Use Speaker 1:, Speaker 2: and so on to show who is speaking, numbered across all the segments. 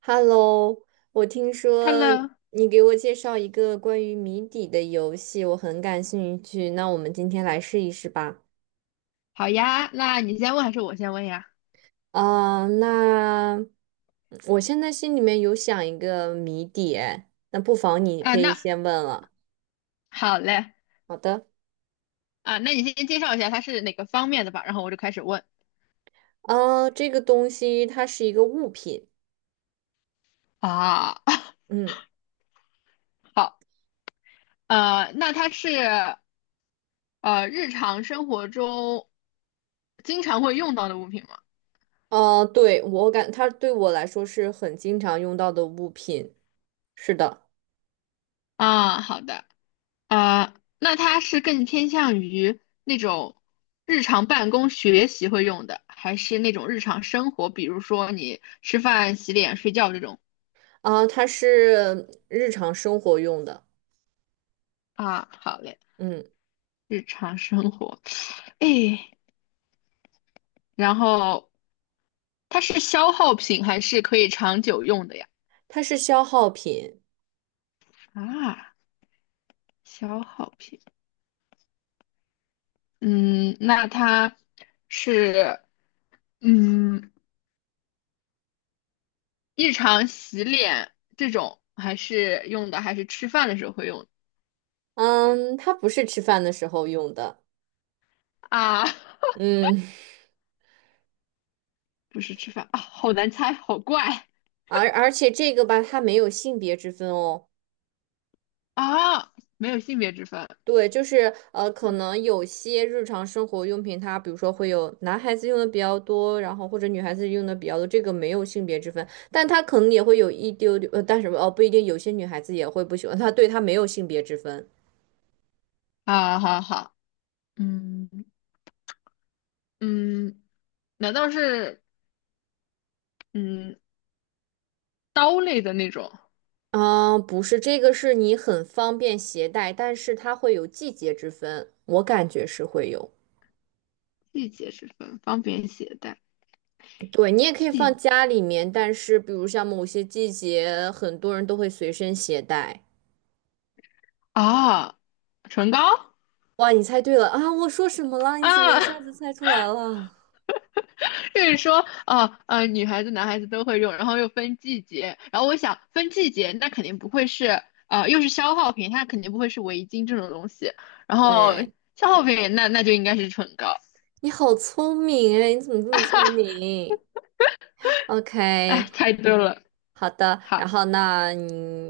Speaker 1: Hello，我听说
Speaker 2: Hello，
Speaker 1: 你给我介绍一个关于谜底的游戏，我很感兴趣。那我们今天来试一试吧。
Speaker 2: 好呀，那你先问还是我先问呀？
Speaker 1: 那我现在心里面有想一个谜底，哎那不妨你
Speaker 2: 啊，
Speaker 1: 可以
Speaker 2: 那
Speaker 1: 先问了。
Speaker 2: 好嘞。
Speaker 1: 好的，
Speaker 2: 啊，那你先介绍一下它是哪个方面的吧，然后我就开始问。
Speaker 1: 这个东西它是一个物品，
Speaker 2: 啊。
Speaker 1: 嗯，
Speaker 2: 好，那它是日常生活中经常会用到的物品吗？
Speaker 1: 啊，对，我感它对我来说是很经常用到的物品，是的，
Speaker 2: 啊，好的。呃，那它是更偏向于那种日常办公学习会用的，还是那种日常生活，比如说你吃饭、洗脸、睡觉这种？
Speaker 1: 它是日常生活用的，
Speaker 2: 啊，好嘞，
Speaker 1: 嗯。
Speaker 2: 日常生活。哎，然后它是消耗品还是可以长久用的呀？
Speaker 1: 它是消耗品，
Speaker 2: 啊，消耗品。嗯，那它是嗯日常洗脸这种还是用的，还是吃饭的时候会用的
Speaker 1: 嗯，它不是吃饭的时候用的，
Speaker 2: 啊？
Speaker 1: 嗯，
Speaker 2: 不是吃饭啊，好难猜，好怪
Speaker 1: 而且这个吧，它没有性别之分哦。
Speaker 2: 啊。没有性别之分
Speaker 1: 对，就是可能有些日常生活用品，它比如说会有男孩子用的比较多，然后或者女孩子用的比较多，这个没有性别之分，但它可能也会有一丢丢，但是哦，不一定，有些女孩子也会不喜欢它，对，它没有性别之分。
Speaker 2: 啊，好好。嗯嗯，难道是嗯刀类的那种？
Speaker 1: 啊，不是，这个是你很方便携带，但是它会有季节之分，我感觉是会有。
Speaker 2: 季节之分，方便携带？
Speaker 1: 对，你也可以放家里面，但是比如像某些季节，很多人都会随身携带。
Speaker 2: 啊，唇膏
Speaker 1: 哇，你猜对了啊！我说什么了？你怎么一
Speaker 2: 啊。
Speaker 1: 下子猜出来了？
Speaker 2: 就是说，哦，女孩子、男孩子都会用，然后又分季节，然后我想分季节，那肯定不会是，呃，又是消耗品，它肯定不会是围巾这种东西，然后
Speaker 1: 对，
Speaker 2: 消耗品，那就应该是唇膏。
Speaker 1: 你好聪明哎！你怎么这么聪明
Speaker 2: 哎，
Speaker 1: ？OK，
Speaker 2: 太对了，
Speaker 1: 好的。
Speaker 2: 好
Speaker 1: 然后那你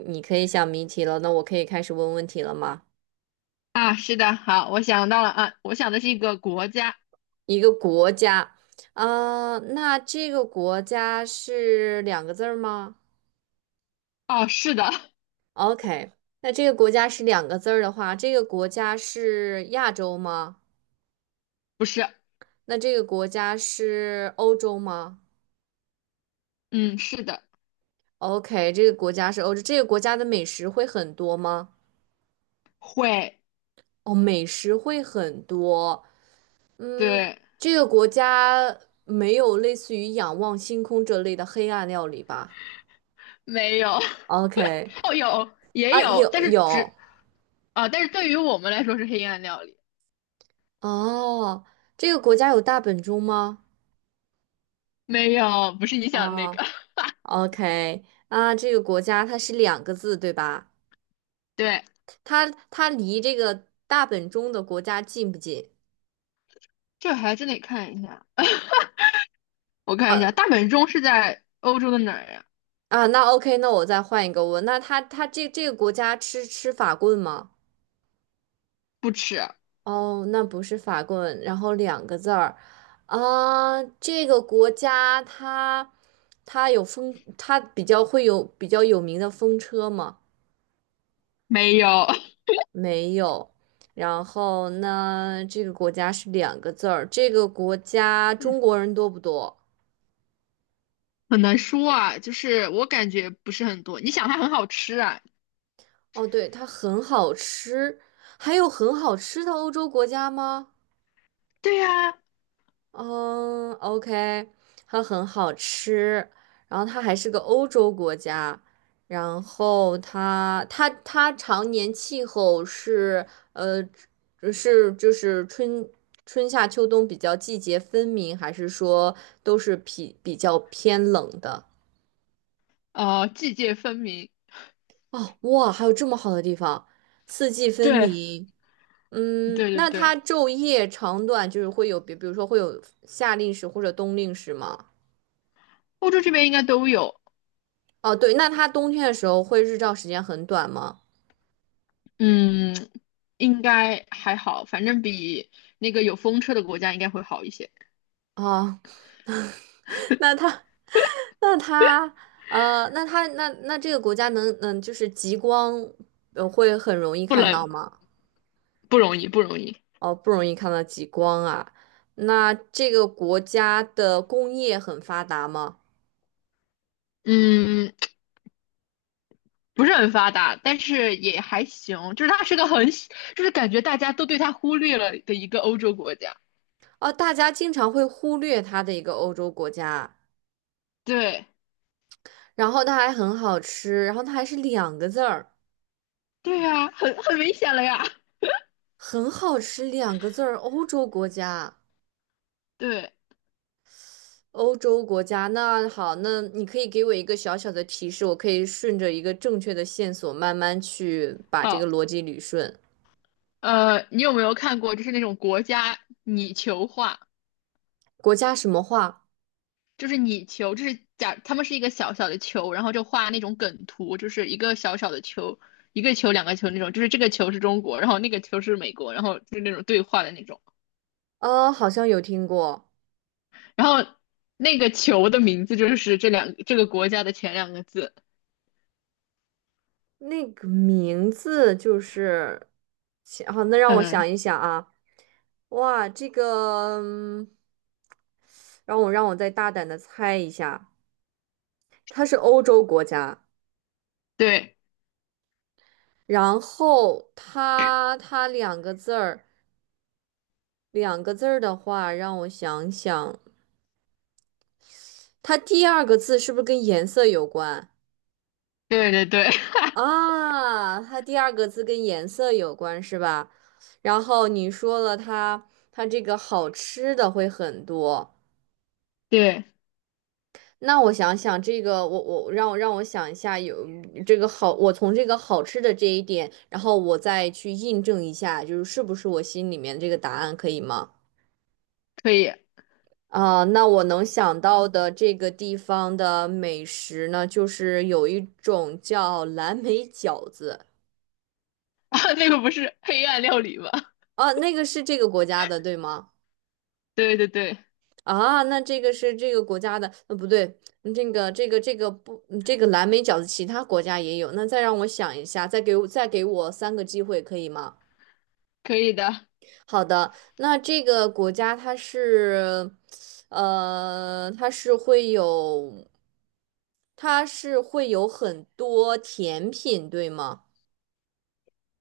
Speaker 1: 你可以想谜题了，那我可以开始问问题了吗？
Speaker 2: 啊。是的，好，我想到了啊，我想的是一个国家。
Speaker 1: 一个国家，那这个国家是两个字儿吗？
Speaker 2: 哦，是的。
Speaker 1: OK，那这个国家是两个字儿的话，这个国家是亚洲吗？
Speaker 2: 不是。
Speaker 1: 那这个国家是欧洲吗
Speaker 2: 嗯，是的。
Speaker 1: ？OK，这个国家是欧洲，这个国家的美食会很多吗？
Speaker 2: 会。
Speaker 1: 哦，美食会很多。嗯，
Speaker 2: 对。
Speaker 1: 这个国家没有类似于仰望星空这类的黑暗料理吧
Speaker 2: 没有。
Speaker 1: ？OK，
Speaker 2: 哦，有，也
Speaker 1: 啊，
Speaker 2: 有，
Speaker 1: 有
Speaker 2: 但是
Speaker 1: 有
Speaker 2: 只啊，但是对于我们来说是黑暗料理。
Speaker 1: 哦，这个国家有大本钟吗？
Speaker 2: 没有，不是你想的那个。
Speaker 1: 哦 ，OK，啊，这个国家它是两个字对吧？
Speaker 2: 对，
Speaker 1: 它离这个大本钟的国家近不近？
Speaker 2: 这还真得看一下。我看一
Speaker 1: 呃
Speaker 2: 下，大本钟是在欧洲的哪儿呀？
Speaker 1: 那 OK，那我再换一个问，那它这个国家吃法棍吗？
Speaker 2: 不吃。
Speaker 1: 哦，那不是法棍，然后两个字儿，啊，这个国家它有风，它比较会有比较有名的风车吗？
Speaker 2: 没有。
Speaker 1: 没有。然后呢，这个国家是两个字儿，这个国家
Speaker 2: 嗯
Speaker 1: 中国人多不多？
Speaker 2: 很难说啊。就是我感觉不是很多。你想它很好吃啊？
Speaker 1: 哦，对，它很好吃。还有很好吃的欧洲国家吗？
Speaker 2: 对呀。
Speaker 1: 嗯，OK，它很好吃。然后它还是个欧洲国家，然后它常年气候是呃是就是春夏秋冬比较季节分明，还是说都是比较偏冷的？
Speaker 2: 呃，季节分明。
Speaker 1: 哦，哇，还有这么好的地方，四季分
Speaker 2: 对。
Speaker 1: 明。嗯，
Speaker 2: 对对
Speaker 1: 那它
Speaker 2: 对。
Speaker 1: 昼夜长短就是会有，比如说会有夏令时或者冬令时吗？
Speaker 2: 欧洲这边应该都有。
Speaker 1: 哦，对，那它冬天的时候会日照时间很短吗？
Speaker 2: 嗯，应该还好，反正比那个有风车的国家应该会好一些。
Speaker 1: 啊、那它，那它，那这个国家能，就是极光，会很容易
Speaker 2: 不
Speaker 1: 看到
Speaker 2: 冷。
Speaker 1: 吗？
Speaker 2: 不容易，不容易。
Speaker 1: 哦，不容易看到极光啊。那这个国家的工业很发达吗？
Speaker 2: 嗯，不是很发达，但是也还行，就是它是个很小，就是感觉大家都对它忽略了的一个欧洲国家。
Speaker 1: 哦，大家经常会忽略它的一个欧洲国家。
Speaker 2: 对。
Speaker 1: 然后它还很好吃，然后它还是两个字儿，
Speaker 2: 对呀，很明显了呀。
Speaker 1: 很好吃两个字儿，欧洲国家，
Speaker 2: 对。
Speaker 1: 欧洲国家。那好，那你可以给我一个小小的提示，我可以顺着一个正确的线索慢慢去把这个
Speaker 2: 好，
Speaker 1: 逻辑捋顺。
Speaker 2: 呃，你有没有看过就是那种国家拟球画？
Speaker 1: 国家什么话？
Speaker 2: 就是拟球，就是假他们是一个小小的球，然后就画那种梗图，就是一个小小的球，一个球两个球那种，就是这个球是中国，然后那个球是美国，然后就是那种对话的那种，
Speaker 1: 好像有听过
Speaker 2: 然后那个球的名字就是这个国家的前两个字。
Speaker 1: 那个名字，就是，想好，那让我
Speaker 2: 嗯。
Speaker 1: 想一想啊，哇，这个，让我再大胆的猜一下，它是欧洲国家。
Speaker 2: 对。
Speaker 1: 然后它两个字儿，两个字儿的话，让我想想，它第二个字是不是跟颜色有关
Speaker 2: 对对对。
Speaker 1: 啊？它第二个字跟颜色有关是吧？然后你说了它这个好吃的会很多，
Speaker 2: 对。
Speaker 1: 那我想想这个，我我让我让我想一下，有这个好，我从这个好吃的这一点，然后我再去印证一下，是不是我心里面这个答案可以吗？
Speaker 2: 可以。
Speaker 1: 啊，那我能想到的这个地方的美食呢，就是有一种叫蓝莓饺子
Speaker 2: 啊，那个不是黑暗料理吗？
Speaker 1: 啊，那个是这个国家的，对吗？
Speaker 2: 对对对。
Speaker 1: 啊，那这个是这个国家的，不对，这个不，这个蓝莓饺子其他国家也有。那再让我想一下，再给我三个机会，可以吗？
Speaker 2: 可以的。
Speaker 1: 好的，那这个国家呃，它是会有，它是会有很多甜品，对吗？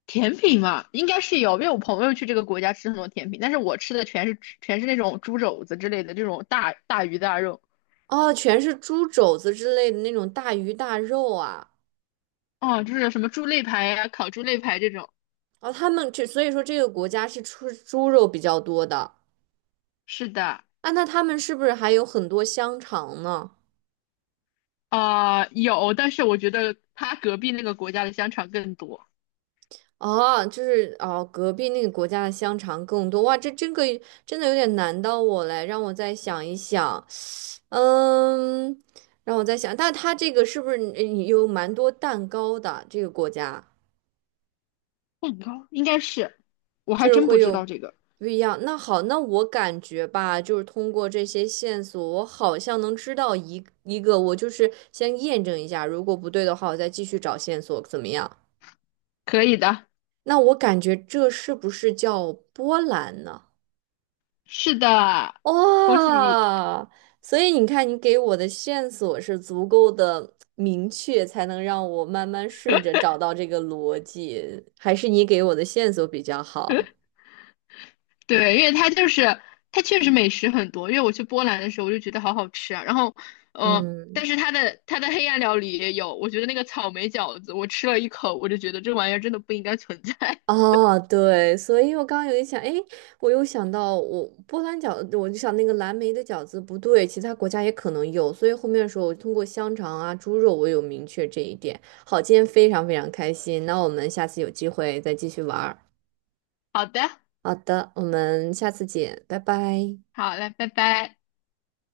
Speaker 2: 甜品嘛，应该是有，因为我朋友去这个国家吃很多甜品，但是我吃的全是那种猪肘子之类的这种大鱼大肉。
Speaker 1: 哦，全是猪肘子之类的那种大鱼大肉啊。
Speaker 2: 哦，就是什么猪肋排呀、烤猪肋排这种。
Speaker 1: 哦，他们这，所以说这个国家是出猪肉比较多的
Speaker 2: 是的。
Speaker 1: 啊。那他们是不是还有很多香肠呢？
Speaker 2: 啊、有，但是我觉得他隔壁那个国家的香肠更多。
Speaker 1: 哦，就是哦，隔壁那个国家的香肠更多哇，这个真的有点难到我嘞，让我再想一想。嗯，让我在想，但它这个是不是有蛮多蛋糕的？这个国家
Speaker 2: 蛋糕应该是，我
Speaker 1: 就
Speaker 2: 还
Speaker 1: 是
Speaker 2: 真不
Speaker 1: 会
Speaker 2: 知
Speaker 1: 有
Speaker 2: 道这个。
Speaker 1: 不一样。那好，那我感觉吧，就是通过这些线索，我好像能知道一个。我就是先验证一下，如果不对的话，我再继续找线索，怎么样？
Speaker 2: 可以的。
Speaker 1: 那我感觉这是不是叫波兰呢？
Speaker 2: 是的，恭喜你。
Speaker 1: 哇，所以你看，你给我的线索是足够的明确，才能让我慢慢顺着找到这个逻辑，还是你给我的线索比较好？
Speaker 2: 对，因为它就是它确实美食很多。因为我去波兰的时候，我就觉得好好吃啊。然后，呃，但
Speaker 1: 嗯，
Speaker 2: 是它的黑暗料理也有，我觉得那个草莓饺子，我吃了一口，我就觉得这玩意儿真的不应该存在。
Speaker 1: 哦，对，所以我刚刚有一想，哎，我又想到我波兰饺子，我就想那个蓝莓的饺子不对，其他国家也可能有，所以后面的时候我通过香肠啊、猪肉，我有明确这一点。好，今天非常非常开心，那我们下次有机会再继续玩儿。
Speaker 2: 好的。
Speaker 1: 好的，我们下次见，拜拜。
Speaker 2: 好嘞，拜拜。